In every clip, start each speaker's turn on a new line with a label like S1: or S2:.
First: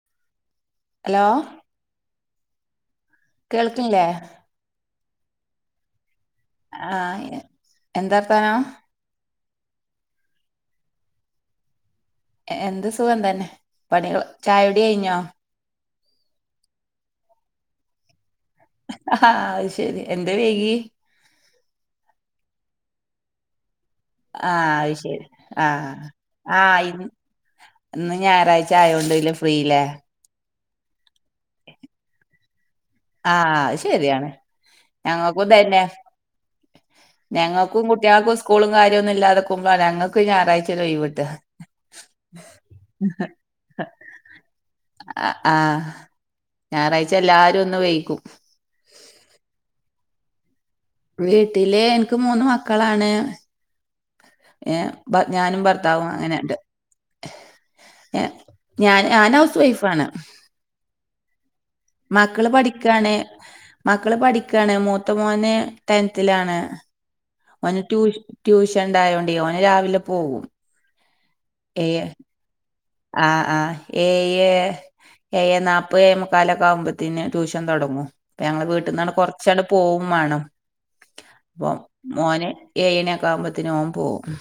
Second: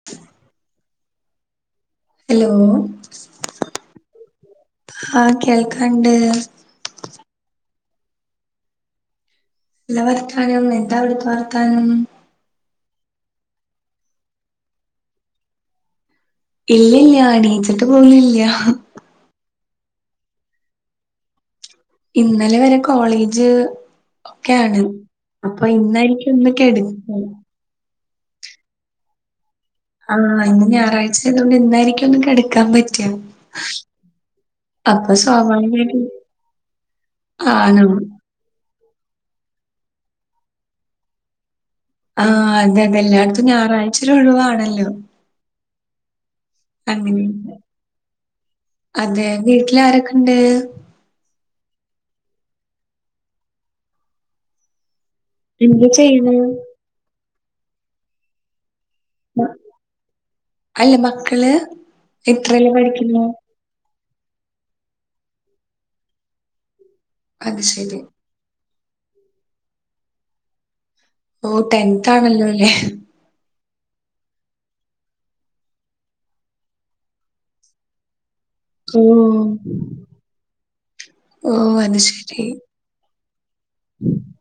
S1: [inaudible]
S2: Hello
S1: hello
S2: കേൾക്കില്ലേ
S1: ആഹ് കേൾക്കണ്ട്
S2: ആഹ് എന്താർഥാനോ
S1: എല്ല വർതാനം എന്താവിടുതെ വർത്താനം
S2: എന്ത് സുഖം തന്നെ പണിക ചായ ഒടി കഴിഞ്ഞോ
S1: ഇല്ലല്ല അടീച്ചിട്ട് പോലില്ല
S2: ആഹ് അത് ശരി എന്തേ വൈകി
S1: ഇന്നലെ വരെ കോളേജ്
S2: ആഹ്
S1: ഒക്കെയാണ്
S2: അത് ശരി
S1: അപ്പൊ
S2: ആഹ്
S1: ഇന്നായിരിക്കും ഒന്ന്
S2: ആഹ് ഇന്ന്
S1: കേടന്നെ
S2: ഇന്ന് ഞായറാഴ്ച ആയത്ണ്ട് ഇല്ല ഫ്രീല്ലേ
S1: ആഹ് ഇന്ന് ഞായറാഴ്ച ആയതോ ണ്ട് എന്നായിരിക്കും ഒന്ന് കിടക്കാൻ പറ്റും
S2: ആഹ് അത് ശരിയാണ്
S1: അപ്പൊ സ്വാഭാവികയിട്ടും
S2: ഞങ്ങക്കും കുട്ടിട്ട്യാക്കും സ് ക്കൂളും കാര്യൊന്നും ഇല്ലാതെക്കുമ്പാ ഞങ്ങക്ക് ഞായറാഴ്ച്ചോര് ഒഴിവ്ട്ടാ
S1: ആഹ് അതെ എല്ലായ്ടത്തും ഞായറാഴ്ച്ചോര് ഒഴിവാണല്ലോ
S2: ആഹ് ആഹ് ഞായറാഴ്ച
S1: അങ്ങനെ
S2: എല്ലാരോന്ന് വൈകും
S1: അതെ വീട്ടിലാരെക്കെ ഇണ്ട്
S2: വീട്ടില് എനിക്ക് മൂന്ന് മക്കളാണ് ഏഹ് ഞാനും
S1: എന്താ
S2: ഭർത്താവും
S1: ചെയ്യണെ
S2: അങ്ങനെണ്ട് ഏഹ് ഞാൻ ഞാന് ഹൗസ് വൈഫാണ്
S1: അല്ല മക്കള്
S2: മക്കള്
S1: എത്രയിലാ
S2: പഠിക്കാണ്
S1: പഠിക്കുന്നെ
S2: മക്കള് പഠിക്കാണ് മൂത്ത മോന് ടെൻത്തിലാണ്
S1: അത്
S2: ഓന്
S1: ശരി
S2: ട്യൂ ട്യൂഷൻ ഇണ്ടായോണ്ടേ ഓന് രാവിലെ പോവും
S1: ഓ ടെൻത്താണല്ലോ ല്ലേ
S2: ആഹ് ആഹ് ഏയ് ഏയെന്നാപ്പേ ഏയെമുക്കാലോക്കെ ആവുമ്പോത്തിന് ട്യൂഷൻ തോടങ്ങും ഞങ്ങളെ വീട്ട്ന്നാണ്ട്
S1: ഉം
S2: കൊറ്ച്ചാണ്ട് പോവും മാണം
S1: ഓ
S2: അപ്പൊ
S1: അത് ശരി
S2: മോന് ഏഴ്ണിക്കാവുമ്പോത്തിന് ഓൻ പോവും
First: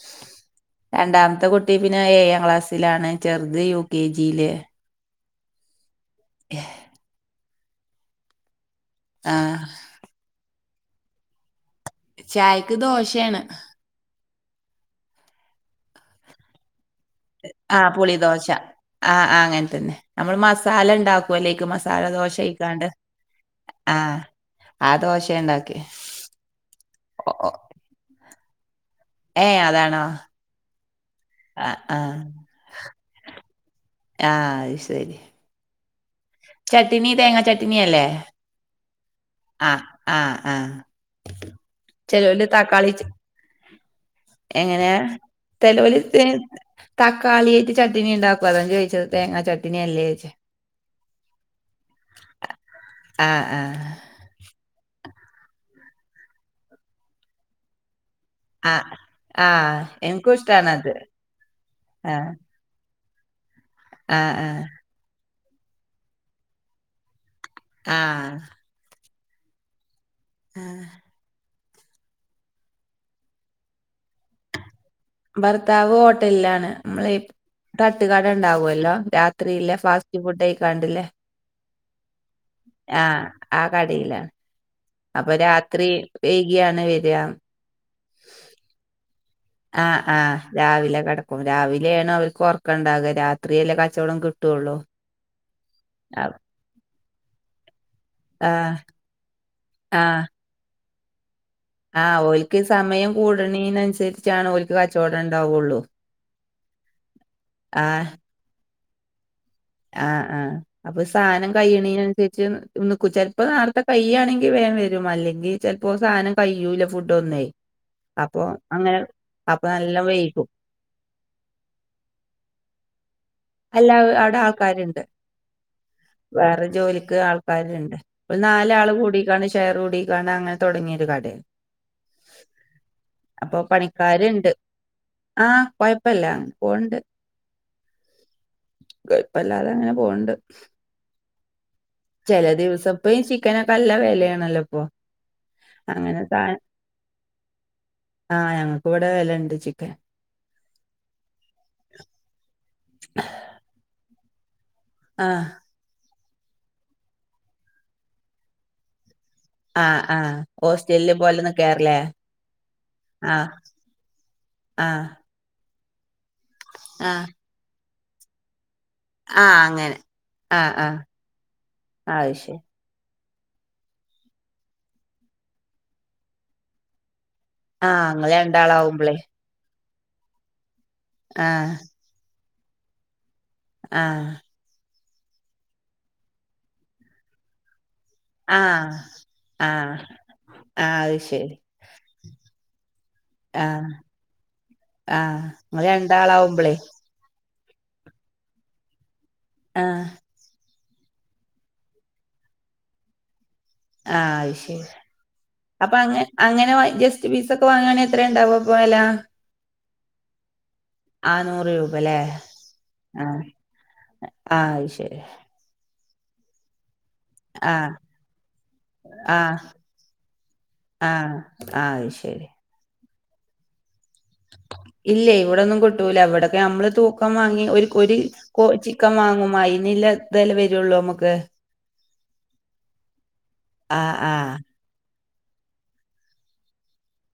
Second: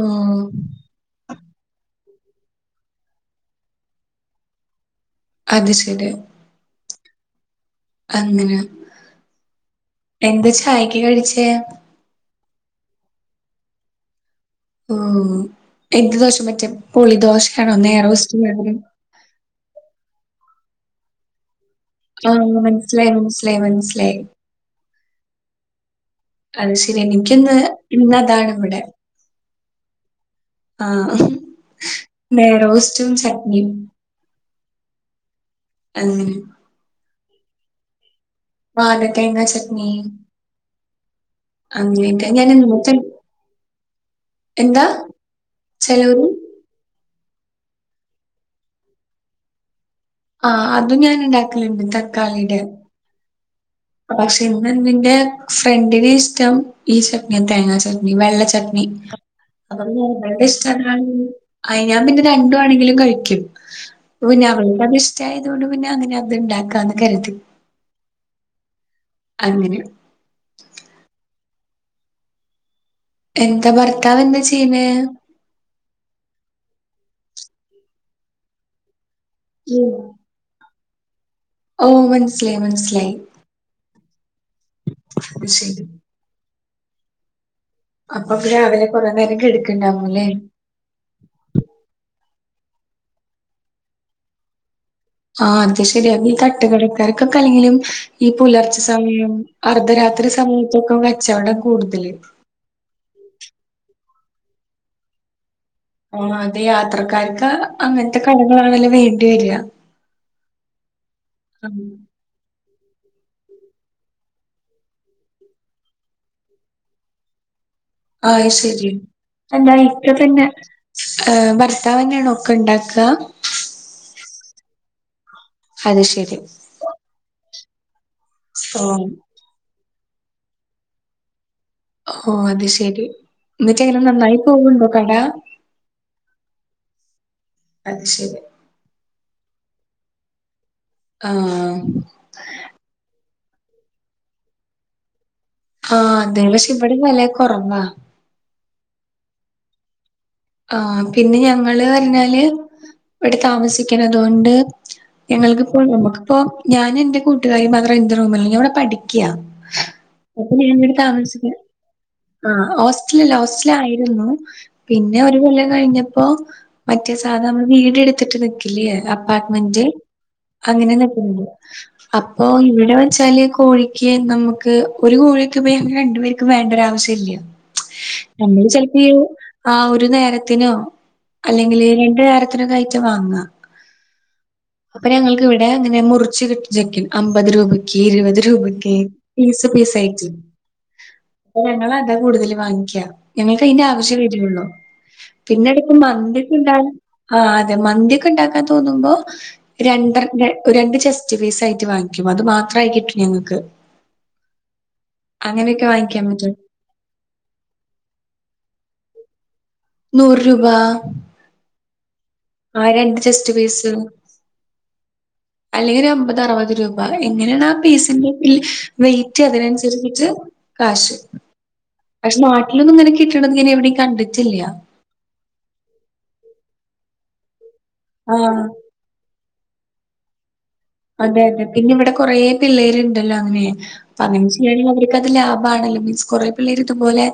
S1: ഓഹ്
S2: രണ്ടാമത്തെ കുട്ടി പിന്നെ ഏഴാം ക്ലാസ്സിലാണ് ചെറ്ത് യു കെ ജീല്
S1: അത് ശരി
S2: യാ
S1: അങ്ങനാ
S2: ആഹ്
S1: എന്തേ ചായക്ക് കഴിച്ചേ
S2: ചായക്ക് ദോശ്യാണ്
S1: ഓഹ് എഗ്ഗ് ദോശ മറ്റേ പുളി ദോശയാണോ നെഴ്റോസ്റ്റ് മാതിരി
S2: ആഹ് ആഹ് അങ്ങൻതന്നെ നമ്മള് മസാലണ്ടാ ക്കോല്ലോ അയിക്ക് മസാല
S1: ആ
S2: ദോശയിക്കാണ്ട്
S1: മനസ്സിലായി മനസ്സിലായി മനസ്സിലായി
S2: ആഹ് ആ ദോശേണ്ടാക്ക്യേ
S1: അത് ശെരി എനിക്കിന്ന് ഇന്നതാണ് ഇവടെ
S2: ഏ അതാണോ
S1: ആഹ്
S2: ആ ആ
S1: നെയ്റോസ്റ്റും ചട്നിം
S2: ആഹ് അത് ശെരി
S1: അങ്ങിനെ
S2: ചട്ട്നി തേങ്ങാ ചട്ട്ണില്ലേ
S1: വാഴത്തേങ്ങ
S2: ആഹ്
S1: ചട്നി
S2: ആഹ് ആഹ്
S1: അങ്ങനെയൊക്കെ
S2: ചെലോല്
S1: ഞാൻ
S2: തക്കാളി
S1: ഇന്നത്തെ
S2: ച
S1: എന്താ
S2: എങ്ങനെ തെലോല് തേ
S1: ചെലോര്
S2: തക്കാളിയിട്ട് ചട്ട്ണിണ്ടാക്കും അതാ ഞാൻ ചോയിച്ചത് തേങ്ങ ചട്ടണിയല്ലേയിച്ചേ
S1: ആഹ് അതും ഞാന്ണ്ടാക്കല്ണ്ട് തക്കാളിടെ
S2: ആഹ് ആഹ്
S1: പക്ഷെ ഇന്ന്തിന്റെ ഫ്രണ്ടിന് ഇഷ്ട്ടം ഈ ചട്ട്ന്യാ തേങ്ങാ ചട്ട്നി വെള്ള ച
S2: ആ
S1: ട്ട്നി
S2: ആ
S1: അപ്പൊ പിന്നെ
S2: എനിക്കും
S1: ഇവള്ടെ
S2: ഇഷ്ടാണത്.
S1: ഇഷ്ട്ടതാണെങ്കി അയ് ഞാൻ
S2: ആ
S1: പിന്നെ രണ്ടും ണെങ്കിലും കഴിക്കും
S2: ആ
S1: അപ്പൊ പിന്നെ
S2: ആ
S1: അവള്ക്കത് ഇഷ്ട്ടായത് കൊണ്ട് പിന്നെ അങ്ങനെ അത്ണ്ടാക്കാന്ന് കര്തി
S2: ആഹ്
S1: അങ്ങനെ
S2: ആഹ്
S1: എന്താ ഭർത്താവെന്താ ചെയ്യ്ന്നേ
S2: ഭർത്താവ് ഹോട്ടലിലാണ് നമ്മളെ ഈ തട്ട്കട ഇണ്ടാവൊല്ലോ രാത്രിയില് ഫാസ് റ്റ് ഫുഡായിക്കാണ്ട്ല്ലേ
S1: ഓ മനസ്സിലായി മനസ്സിലായി.
S2: ആഹ് ആ കടേലാണ് അപ്പൊ
S1: അത് ശരി.
S2: രാത്രി വൈകിയാണ് വെരാ
S1: അപ്പൊ രാവിലെ കൊറെ നേരം കെട്
S2: ആഹ് ആഹ് രാവില കടക്കും രാവിലെണ് അവര്ക്ക് ഒറക്കണ്ടാവ രാത്രിയല്ലേ കച്ചോടം കിട്ടുള്ളൂ
S1: ആഹ് അത് ശരിയാ ഈ
S2: ആഹ്
S1: കട്ട്കടക്കാർക്കൊക്കെ അല്ലെങ്കിലും ഈ
S2: ആഹ്
S1: പുലർച്ച സമയം അർദ്ധരാത്രി സമയത്തൊക്കെ കച്ചവടം കൂടുതല്.
S2: ആഹ് ഓൽക്ക് ഇ സമയം കൂടണനനുസരിച്ചാണ് ഓൽക്ക് കച്ചവടം ണ്ടാവുള്ളൂ
S1: ആഹ് അതെ യാത്രക്കാർക്ക് അങ്ങനത്തെ കടകളാണല്ലോ വേണ്ടി വരിക
S2: ആഹ് ആഹ് അപ്പൊ സാനം കഴിയണൻ നിക്കു ചെൽപ്പോ ആട്ത്തെ കയ്യാണെങ്കി വേം വരും അല്ലങ്കി ചെൽപ്പോ സാനം കയ്യൂലെ ഫുഡ്‌ന്നേ [inaudible]
S1: ആഹ് ശരി എന്താ ഇപ്പ തന്നെ
S2: വൈകും
S1: ഏ ഭർത്താവന്നേണോ ഒക്ക ഇണ്ടാക്ക
S2: അല്ല അവിടെ ആൾക്കാരുണ്ട്
S1: അത് ശരി
S2: വേറെ ജോലിക്ക് ആൾക്കാരുണ്ട്. ഒരു നാല ആള്
S1: ഓഹ്
S2: കൂടയിക്കാണ് ഷേർ കൂടീക്കാണ് അങ്ങനെ തുടങ്ങിയൊരു കടയ
S1: ഓ അത് ശരി എന്നിട്ടെങ്കിലും നന്നായി പോകുന്നുണ്ടോ കട
S2: കുഴപ്പില്ല പോണുണ്ട്
S1: അത് ശരി
S2: കുഴപ്പില്ലാതെ അങ്ങനെ പോകണ്ട്.
S1: ആ
S2: ചില ദിവസ ഇപ്പ ഈ ചിക്കനൊക്കെ നല്ല വിലയാണല്ലോ ഇപ്പൊ
S1: ആ,
S2: അങ്ങനെ
S1: അതെ പക്ഷെ ഇവിടെ വില കുറവാ
S2: ആ, ഞങ്ങൾക്ക് ഇവിടെ വിലുണ്ട് ചിക്കൻ
S1: ആ, പിന്നെ ഞങ്ങള് പറഞ്ഞാല് ഇവിടെ താമസിക്കണ അതുകൊണ്ട്
S2: ആഹ്
S1: ഞങ്ങൾക്കിപ്പോ നമ്മുക്കിപ്പോ ഞാൻ എന്റെ കൂട്ടുകാരി മാത്രം എന്ത് റൂമല്ല ഞ അവിടെ പഠിക്കയാ.
S2: ആ, ആ ഹോസ്റ്റലിലെ പോലെ നിൽക്ക കേറലെ
S1: ആ ഹോസ്റ്റലല്ല ഹോസ്റ്റൽ ആയിരുന്നു
S2: ആ
S1: പിന്നെ ഒരു കൊല്ലം കഴിഞ്ഞപ്പോ മറ്റേ
S2: ആഹ്
S1: സാധ നമ്മൾ വീട് എടുത്തിട്ട് നിക്കില്ലേ
S2: ആഹ്
S1: അപ്പാർട്ട്മെന്റ്
S2: അങ്ങനെ ആഹ് ആഹ്
S1: അങ്ങനെ
S2: അത്
S1: അപ്പോ
S2: ശരി
S1: ഇവിടെ വെച്ചാല് കോഴ നമുക്ക് ഒരു കോഴിയക്കെ ഇവിടെ രണ്ടു പേർക്കും വേണ്ട ഒരു ആവശ്യം ഇല്ല
S2: ആഹ് ഇങ്ങള്
S1: നമ്മള്
S2: രണ്ടാളാവുമ്പളേ
S1: ചിലപ്പയ്യോ ആ ഒരു നേരത്തിനോ
S2: ആഹ്
S1: അല്ലെങ്കിൽ രണ്ടു നേരത്തിനൊക്കെ അയിറ്റം വാങ്ങുക
S2: ആ
S1: അപ്പൊ ഞങ്ങൾക്കവിടെ അങ്ങനെ മുറിച്ച് കിട്ടിരിക്കും അമ്പത് രൂപയ്ക്ക് ഇരുപത്
S2: ആഹ്
S1: രൂപക്കെ പീസ് പീസായിട്ട്
S2: അ അത് ശരി
S1: അപ്പ ഞങ്ങൾ അതാ കൂടുതൽ വാങ്ങിക്കുക, ഞങ്ങൾക്ക് അതിന്റെ
S2: ആഹ്
S1: ആവശ്യമേ വീട്ടിലുള്ളു.
S2: ആഹ്
S1: പിന്നെ
S2: ഇങ്ങള്
S1: ഇടയ്ക്ക് മന്തിയക്കെ
S2: രണ്ടാളാവുമ്പളേ
S1: ഇണ്ടാക്കും ആ അതെ മന്തിയക്കെ ഉണ്ടാക്കാൻ തോന്നുമ്പോ
S2: ആഹ്
S1: രണ്ട രണ്ട് ചെസ്റ്റ് പീസ് ആയിട്ട് വാങ്ങിക്കും അത് മാത്രമായി കിട്ടും ഞങ്ങൾക്ക്.
S2: ആ ശരി
S1: അങ്ങനെയൊക്കെ
S2: അപ്പൊ അങ്ങ
S1: വാങ്ങിക്കാൻ പറ്റും.
S2: അങ്ങനെ ജസ്റ്റ് ചെസ്റ്റ് പിസ് ഒക്കെ വാങ്ങാണെ എത്രണ്ടാവും അപ്പ വിലാ
S1: നൂറ് രൂപ
S2: ആ നൂറ് രൂപ അല്ലേ
S1: ആ രണ്ട് ചെസ്റ്റ് പീസും
S2: ആഹ് അത് ശരി
S1: അല്ലെങ്കിൽ ഒരു അമ്പത് അറുപത് അ എങ്ങനെയാണ് ആ
S2: ആഹ്
S1: പീസിന്റെ വെയിറ്റ്
S2: ആഹ്
S1: അതിനനുസരിച്ചിട്ട് കാശ്.
S2: ആ ശരി
S1: പക്ഷെ നാട്ടിലൊന്നും ഇങ്ങനെ കിട്ടണെ എവിടെയും കണ്ടട്ടില്ല.
S2: ഇല്ല ഇവിടൊന്നും കിട്ടൂല അവിടൊക്കെ നമ്മള് തൂക്കം വാങ്ങി ഒരു ഒരു
S1: ആഹ്.
S2: കോഴി മാങ്ങും മായിനില്ല വില വരുള്ളു
S1: അതെ അതെ പിന്നെ ഇവിടെ കൊറേ പിള്ളേരിണ്ടല്ലോ അങ്ങനെ,
S2: ആഹ് ആഹ്
S1: [unintelligible] ഇത് ലാഭാണല്ലോ മീൻസ് കുറെ പിള്ളേർ ഇതുപോലെ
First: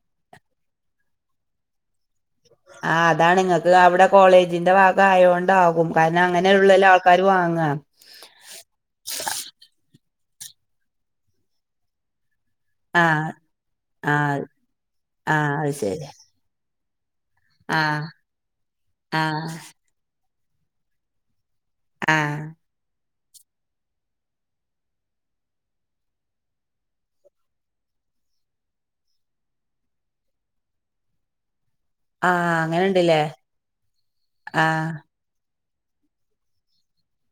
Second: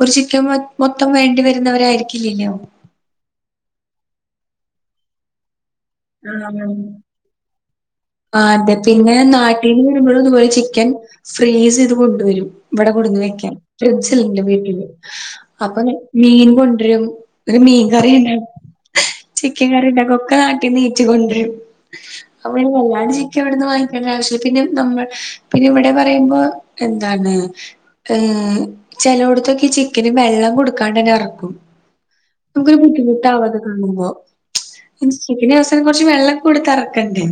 S1: ഒരു ചിക്കൻ മൊത്തം വേണ്ടി വരുന്നവരായിരിക്കില്ലല്ലോ
S2: ആ അതാണ് നിങ്ങൾക്ക് അവിടെ കോളേജിന്റെ ഭാഗ ആയണ്ടാകും കാരണം അങ്ങനെ
S1: ആ
S2: ഉള്ള ആൾക്കാര് വാങ്ങാ
S1: ആ അതെ പിന്നെ നാട്ടീന്ന് വരുമ്പ ളും ഇതുപോലെ ചിക്കൻ ഫ്രീസ് ചെയ്ത് കൊണ്ടുവരും. ഇവിടെ
S2: ആ
S1: കൊടുന്ന് വെക്കാൻ
S2: ആ
S1: ഫ്രിഡ്ജ് ഇണ്ട് വീട്ടില്
S2: ആ അത്
S1: അപ്പൊ
S2: ശരി
S1: മീൻ കൊണ്ടരും ഒരു
S2: ആ
S1: മീൻ കറി ഉണ്ടാക്കും
S2: ആ
S1: ചിക്കൻ കറി ഉണ്ടാക്കുംഒക്കെ നാട്ടിന്ന് കേറ്റി ക്കൊണ്ടരും
S2: ആ
S1: അവന് വല്ലാണ്ട് എവിടെന്ന് വാങ്ങിക്കേണ്ട ആവശ്യം പിന്നെ നമ്മൾ പിന്നെ ഇവിടെ പറയുമ്പോ എന്താണ്. ചെലോട്ത്തൊക്കെ ചിക്കന് വെള്ളം കൊടുക്കാണ്ട് തന്നെ അറക്കും.
S2: ആ
S1: നമുക്കൊരു ബുദ്ധിമുട്ടാവു അത് കാണുമ്പോ.
S2: ആഹ്
S1: സുബിന അവസാനം കൊർച്ച് വെള്ളം കൊട്ത്ത് അറക്കണ്ടെ.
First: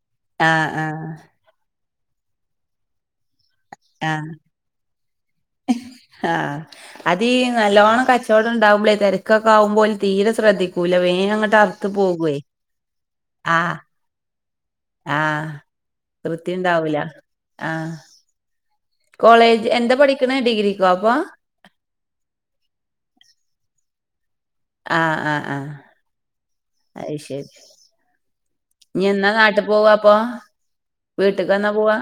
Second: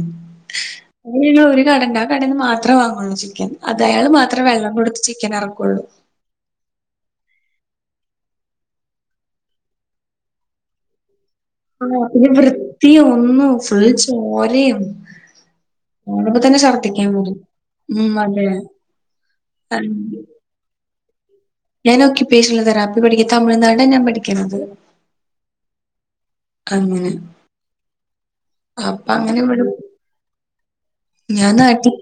S2: ആ ആ
S1: ഇഞ്ഞ് ഇനി ഒര് കടണ്ട് ആ കടെന്ന് മാത്ര വാങ്ങുള്ളൂ ചിക്കൻ. അതയാള് മാത്ര വെള്ളം കൊടുത്ത് ചിക്കൻ അറക്കൊള്ളൂ.
S2: ആഹ് അതീ നല്ലോണം കച്ചോട ഇണ്ടാവുമ്പളേ തെരക്കൊക്കെ ആവുമ്പോല് തീരെ സ്രദ്ധിക്കൂല. വേങ്ങട്ട്
S1: [unintelligible] പിന്നെ വൃത്തിയും ഒന്നു
S2: ആ
S1: ഫുൾ ചോരെയേം
S2: ആ
S1: കാണുമ്പ
S2: വൃത്തി
S1: തന്നെ
S2: ഉണ്ടാവൂല
S1: ശർദ്ധിക്കാൻ വെരും.
S2: ആ
S1: മ് അതെ
S2: കോളേജ് എന്താ പഠിക്കണ ഡിഗ്രിക്കോ അപ്പൊ?
S1: ഞാന് ഒക്കുപേഷണൽ തെറാപ്പി പഠിക്ക്. തമിഴ്നാട് ഞാൻ പഠിക്ക് ണത്.
S2: ആഹ് ആഹ് ആഹ്
S1: അങ്ങനെ
S2: അയ് ശെരി. ഇഞ്ഞ്
S1: അപ്പൊ
S2: എന്നാ
S1: അങ്ങനെ
S2: നാട്ട്
S1: ഇവിടെ
S2: പോവ് അപ്പൊ വീട്ട്ക്ക്
S1: ഞാൻ
S2: എന്നാ
S1: നാട്ടി
S2: പോവാ?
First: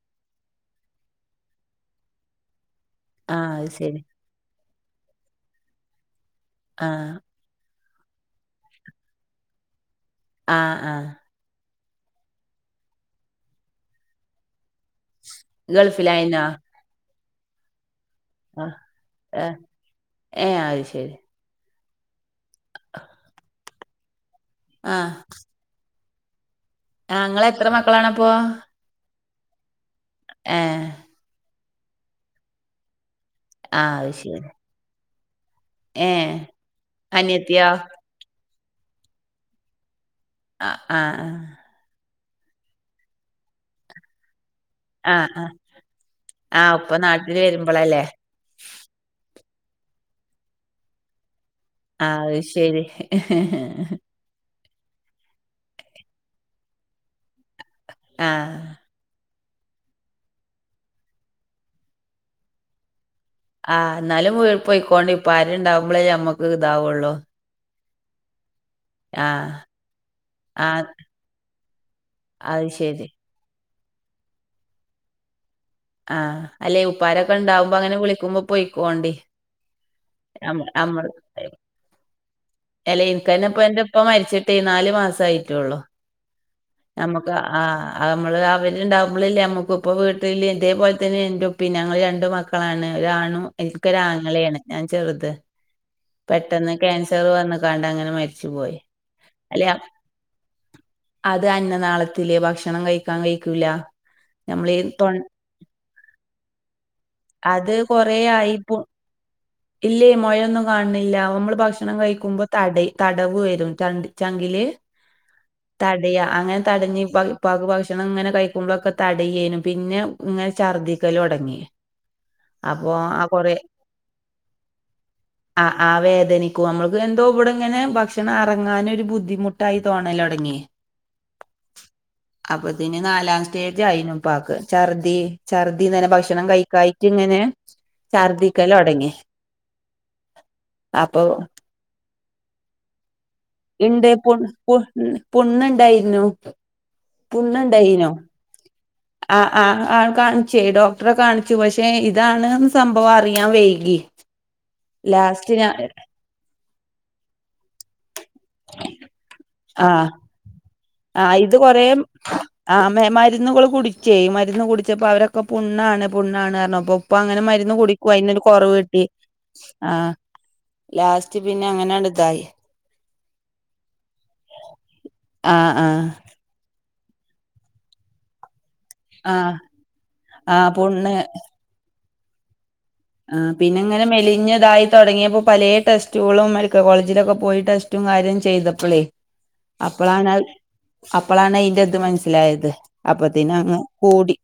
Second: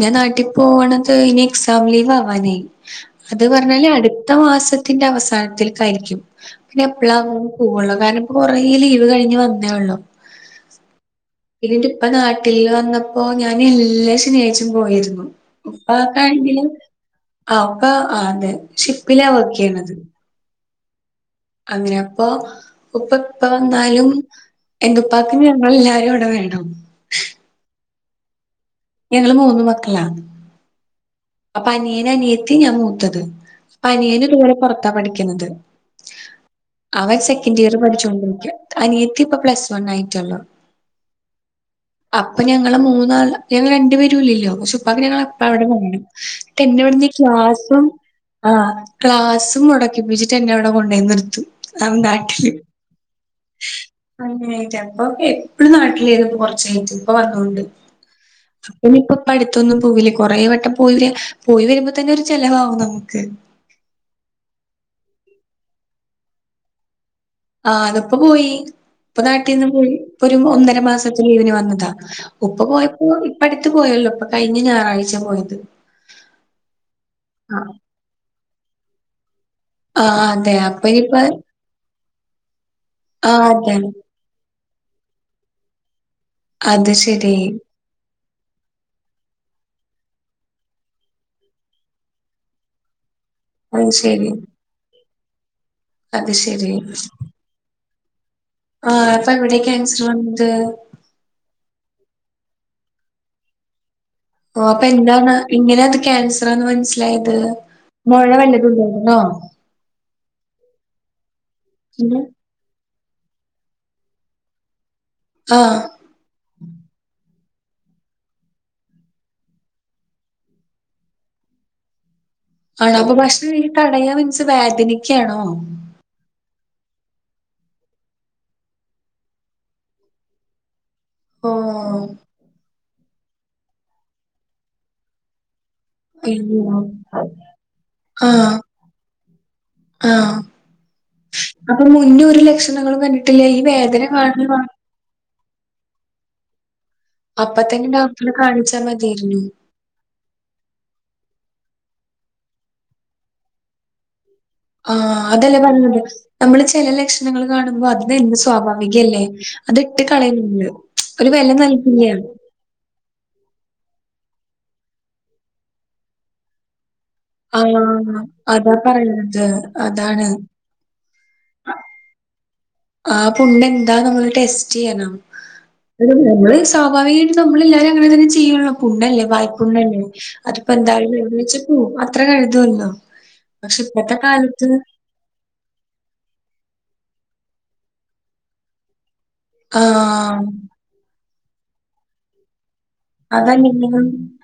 S1: ഞാൻ നാട്ടിൽ പോവ്ണത് ഇനി എക്സാം ലീവ് ആവാനായി.
S2: ആ
S1: അത് പറഞ്ഞല് അട്
S2: ശരി
S1: അടുത്ത മാസത്തിന്റെ അവസാനത്തിൽ ക്കായിരിക്കും. പിന്നെ
S2: ആ
S1: എപ്പളാ പോ പോവള്ളു കാരണം ഇപ്പ കൊറേ ലീവ് കഴിഞ്ഞ് വന്നേ ഒള്ളൂ.
S2: ആഹ് ആഹ്
S1: ഇന്നിട്ട് ഇപ്പ നാട്ടിൽ വന്നപ്പോ ഞാന് എല്ലാ ശെനിയാഴ്ച്ചം പോയിരുന്നു.
S2: ഗൾഫിലായിനോ
S1: ഇപ്പാക്കാണെങ്കില് ആപ്പ ആഹ് അതെ ഷിപ്പിലാ വർക്ക്യ്യ് ണത്.
S2: ഏഹ് അഹ് ശെരി.
S1: അങ്ങനെ അപ്പൊ ഉപ്പ എപ്പ വന്നാലും എന്റുപ്പാക്ക് ഞാൻ ഇങ്ങള് എല്ലാരും അടെ വേണം.
S2: ആ ഇങ്ങള് എത്ര മക്കളാണപ്പൊ?
S1: ഞങ്ങള് മൂന്ന് മക്കളാ.
S2: ഏഹ്
S1: അപ്പ അനിയന്, അനിയത്തി ഞാൻ മൂത്തത്. ഇപ്പ
S2: ആഹ് അത്
S1: അനിയന് ഇത്
S2: ശരി
S1: പോലെ പൊറത്ത പഠിക്ക്ന്നത്.
S2: ഏ
S1: അവൻ സെക്കൻഡ്
S2: അനിയത്തിയോ
S1: ഇയർ പഠിച്ചോണ്ടിരിക്ക അനിയത്തി ഇപ്പ പ്ലസ് വൺ ആയിട്ടള്ളു.
S2: അ ആഹ
S1: അപ്പ ഞങ്ങള് മൂന്നാള് ഞങ്ങള് രണ്ട് പേരു ഇല്ലല്ലോ പക്ഷേ ഉപ്പാക്ക് ഞങ്ങള്
S2: ആഹ് ആഹ്
S1: എപ്പളാ
S2: ആഹ്
S1: അവിടെ വേണം.
S2: ആഹ് ഉപ്പ
S1: [unintelligible]
S2: നാട്ടില്
S1: ക്ലാസും
S2: വരുമ്പളല്ലേ
S1: ആഹ് ക്ലാസ്സ് മൊടക്കിപ്പിച്ചിട്ട് എന്നെ അവിടെ കൊണ്ടേയി നിർത്തും. അത്
S2: ആഹ് ശെരി
S1: ഇപ്പ അങ്ങനായിട്ട ഇപ്പാക്ക് എപ്പളും നാട്ടിലേനു കൊർച്ചായിട്ട് ഇപ്പ വന്നോണ്ട്.
S2: ആഹ്
S1: അപ്പനി ഇപ്പ അടുത്തൊന്നും പോകില്ല കൊറേ വട്ടം പോയി വെ പോയി വെരുമ്പോ തന്നെ ഒരു ചെലവാവും നമുക്ക്.
S2: ആഹ് ഇന്നാലും വീ പോയിക്കോണ്ട് ഇപ്പാര് ഇണ്ടാവ്മ്പളെ നമ്മക്ക് ഇതാവ്ള്ളൂ.
S1: ആ അത് ഇപ്പ പോയി. ഇപ്പ
S2: ആഹ്
S1: നാട്ടിന്ന് പോയി. ഇപ്പ ഒരു ഒന്നര
S2: ആഹ്
S1: മാസത്തെ ലീവിന് വന്നത. ഉപ്പ
S2: അത് ശരി
S1: പോയപ്പോ ഇപ്പ അടുത്ത് പോയല്ലോ? ഇപ്പ കഴിഞ്ഞ ഞായറാഴ്ച പോയത്.
S2: ആഹ്, അല്ലേ ഉപ്പാരൊക്കെ ഇണ്ടാവുമ്പോ അങ്ങനെ വിളിക്കുമ്പ പൊയിക്കോണ്ടി.
S1: ആഹ് അതെ അപ്പ ഇപ്പ
S2: എല്ലെ ഇൻക്കെന്നെ ഇപ്പ
S1: അതെ.
S2: എന്റെ ഇപ്പ മരിച്ചിട്ടേ നാല് മാസ ആയിട്ടൊള്ളു.
S1: അത്
S2: നമ്മക്ക്
S1: ശരി.
S2: ആഹ് ആഹ് അഹ് അമ്മള് അവര്ണ്ടാവുമ്പളല്ലേ നമ്മുക്പ്പം വീട്ടില് ഇതേപോലെ തന്നെ ഇന്റെ ഉപിം ഞങ്ങള് രണ്ട് മക്ക ക്കളാണ് ഒരാണും
S1: അത് ശരി.
S2: എനിക്കൊരാങ്ങളെണ് ഞാൻ ചെറ്ത്
S1: അത് ശരി.
S2: പെട്ടെന്ന് ക്യാൻസർ വന്ന്ക്കാണ്ട് അങ്ങനെ മരിച്ചുപോയി
S1: ആ അപ്പൊ എവിടെ
S2: അലി അ
S1: ക്യാൻസർ വന്നത്?
S2: അത് അന്ന നാളത്തില് ഭക്ഷണം കഴിക്കാൻ കഴിക്കൂല
S1: ഓഹ്
S2: നമ്മളീ
S1: അപ്പ
S2: തൊ
S1: എന്താന്ന് ഇങ്ങനെത് ക്യാൻസറാന്ന് മൻസ്സിലായത്
S2: അത് കൊറേ
S1: മൊഴ വല്ലതും
S2: ആയിപ്പോ
S1: ഉണ്ടായിരുന്നോ?
S2: ഇല്ലേ മൊഴെന്നും കാൺണില്ല അമ്മള് ഭക്ഷണം
S1: പിന്നെ
S2: കഴിക്കുമ്പ തടയ് തടവ്വ് വെരും ചൻ ചങ്കില്
S1: ആഹ്
S2: തടയാ അങ്ങനെ തടഞ്ഞ് ഇപ്പ ഇപ്പാക്ക് ഭക്ഷണം ഇങ്ങനെ കഴിക്കുമ്പളൊക്കെ തടയേനു പിന്നെ ഇങ്ങനെ ഛർദിക്കലൊടങ്ങി
S1: ആണൊ അപ്പ ഭക്ഷണ കയ്ഞിട്ട് അടയ മിൻസ്, വേദനിക്കാണൊ?
S2: ആഹ് വേദനിക്കും ഞമ്മക്ക് എന്തോ ഇവടെ ഇങ്ങനെ ഭക്ഷണം എറങ്ങാനൊരു ബുദ്ധിമുട്ടായി തോന്നലൊടങ്ങി
S1: ഓഹ്
S2: അപ്പതിന് നാലാം സ്റ്റേജായീനു ഉപ്പാക്ക് ഛർദി ഛർദ്ദിങ്ങനെ ഭക്ഷണം
S1: അയ്യോ.
S2: കൈകായ്ട്ട്ങ്ങനെ
S1: ആ
S2: ഛർദിക്കലൊടങ്ങി
S1: ആ
S2: അപ്പൊ
S1: അപ്പൊ മുന്നെ ഒര് ലക്ഷണങ്ങളും കണ്ട്ട്ടില്ല ഈ വേദന മാത്രം
S2: ഉം പുണ്ണ്ണ്ടായ്ര്ന്നു
S1: അപ്പ തന്നെ
S2: പുണ്ണ്ണ്ടായ്നോ
S1: ഡോക്ടറെ കാണിച്ചാ മതിയായിരുന്നു.
S2: ആഹ് ആഹ് കാൺചേ ഡോക് ഡോക്ടറെ കാണിച്ചു പക്ഷേ ഇതാണ് സംഭവം അറിയാൻ വൈകി
S1: ആഹ് അതല്ലെ
S2: ലാസ്റ്റ് ഞാൻ
S1: പർഞത് നമ്മള് ചെല ലക്ഷ്ണങ്ങള് കാണ് മ്പോ അത് സ്വാഭാവികല്ലെ അത്
S2: ആ
S1: ഇട്ട് കളയരുത് ഒര്
S2: ആഹ്
S1: വെല
S2: ഇത് കൊറേ
S1: നൽകില്ല
S2: ആഹ് മരുന്നുകൾ കുടിച്ചെ മരുന്ന് കുടിച്ചപ്പൊ അവരൊക്കെ പുണ്ണാണ് പുണ്ണാണ് അർഞപ്പം പ്പങ്ങനെ മരുന്ന് കുടിക്കും
S1: ആഹ്
S2: അയ്നൊര്
S1: അതാ
S2: കൊറവ് കിട്ടി
S1: പറയണത്.
S2: ആഹ്
S1: അതാണ്.
S2: ലാസ്റ്റ് പിന്നെ അങ്ങനണ്ട്തായി
S1: ആഹ് പുണ്ണെന്താ നമ്മള് ടെസ്റ്റിയ്യണം
S2: ആഹ് ആഹ്
S1: [unintelligible] അമ്മള് സ്വാഭാവികായിട്ടും നമ്മളെല്ലാരും അങ്ങനെന്നെ ചേയ്യൊള്ളു പുണ്ണല്ലെ
S2: ആഹ്
S1: വായ്പുണ്ണല്ലെ
S2: ആഹ്
S1: അതിപ്പൊ
S2: പുണ്ണ്
S1: എന്തായാലും [unintelligible] അത്രെ കര്തൊള്ളു
S2: ആഹ് പിന്നെങ്ങനെ മെലിഞ്ഞ്തായി തൊടങ്ങീയപ്പൊ പലേ ടെസ്റ്റ്കളും മെഡിക്കൽ കോളേജിലൊക്കെ പോയി ടെസ്റ്റും കാര്യം ചെയ്തപ്പളെ അപ്പളാണ്
S1: ആഹ്
S2: അപ്പളാണയ്ന്റെത് മനസ്സിലായത് അപ്പതിന് അങ്ങ്
S1: അതല്ലെങ്കിലും
S2: കൂടി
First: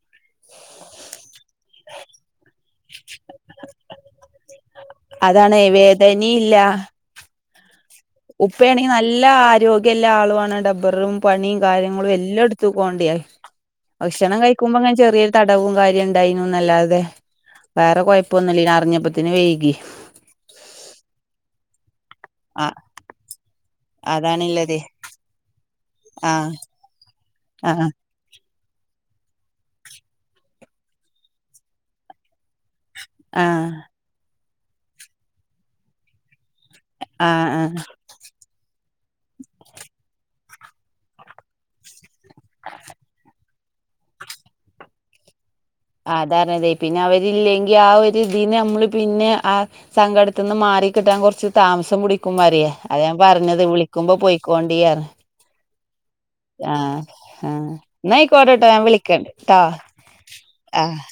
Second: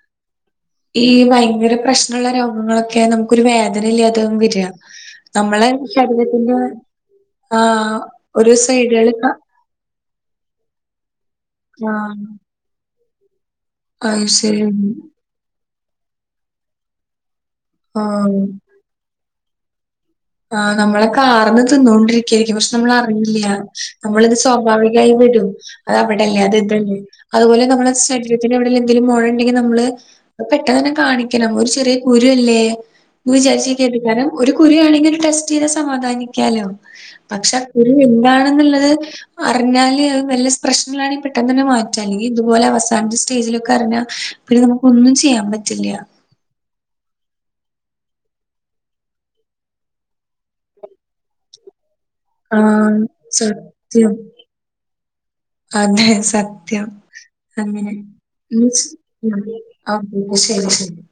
S1: ഈ ഭയങ്കര പ്രശ്നൊള്ള രോഗങ്ങളൊക്കെ നമ്മക്കൊരു വേദന ഇല്ലാതാവും വെരാ
S2: അതാണേ
S1: നമ്മളെ ശരീരത്തിന്റെ ആഹ് ഒരു
S2: ഉപ്പ ആണെങ്കി
S1: സൈഡുകള്
S2: നല്ല
S1: ക
S2: ആരോഗ്യള്ളെ ആളുണ് ടബ്ബർലും പണിം കാര്യങ്ങളും
S1: ആഹ്
S2: എല്ലട് തുകോണ്ടെ
S1: അത്
S2: ഭക്ഷണം
S1: ശരി.
S2: കഴിക്കുമ്പങ്ങനെ ചെർ തടവും കാര്യം ഇണ്ടായ്നുന്നല്ലാതെ വേറെ
S1: ആഹ്
S2: കൊഴ്പ്പൊന്നുല്ലെനി അർഞ്ഞപ്പോത്തിന് വൈകി
S1: ആഹ് നമ്മളെ കാർന്ന് തിന്നോണ്ടിരി [unintelligible]
S2: ആ
S1: പക്ഷേ നമ്മളർഞ്ട്ടില്ല നമ്മളിത്
S2: അതാണ്ള്ളത്
S1: സ്വാഭാവികയ്ട്ട് വെരും അത് അവിടല്ല
S2: ആഹ്
S1: അത് ഇതല്ലെ അത്പോലെ
S2: ആഹ്
S1: നമ്മളെ സെ ശരീരത്തിന് എവിടെലും എന്തെങ്കിലും മൊഴ ഇണ്ടെങ്കില് നമ്മള് പെട്ടെന്ന് തന്നെ കാണിക്കണം ഒരു ചെറീ കുരു ല്ലെ
S2: ആഹ്
S1: വിചാരിച്ചിരിക്കരുത് കാരണം ഒര് കുരു ആണെങ്കി ഒരു ടെസ്റ്റ്യ്താ സമാധാനി ക്കാലൊ പക്ഷെ ആഹ് കുരു എന്താണ് ന്ന്ള്ളത് അർഞ്ഞാല് അത് പ്രശ്നള്ളാണെങ്കി പെട്ടെന്നനെ മാറും മറ്റെ അല്ലെങ്കി ഇത്പോലെ അവസാനെത്തെ സ്റ്റേജ്ലൊക്കെ അറിഞ്ഞാ പിന്നെ നമുക്ക് ഒന്നും ചേയ്യാൻ പറ്റില്ല
S2: അതാർഞ്ഞതെ പിന്നവരില്ലെങ്കി ആഹ് ഒര് ഇതിനെ അമ്മള് പിന്നെ ആഹ്. സങ്കട്ത്ത്ന്ന് മാറി കിട്ടാൻ കൊർച്ച് താമസം പുടി ക്കുംമ്മറിയ
S1: ആഹ്
S2: അതഞാൻ പർഞ്ഞത്
S1: സത്യം.
S2: വിളിക്കുമ്പൊ പൊയ്ക്കോണ്ടീ
S1: അതെ സ ത്യം
S2: ആഹ്
S1: അങ്ങനെ
S2: ന്നാ അയ്ക്കോട്ടെട്ടോ ഞാൻ വിളിക്കണ്ട് ട്ടോ ആഹ്
S1: [unintelligible]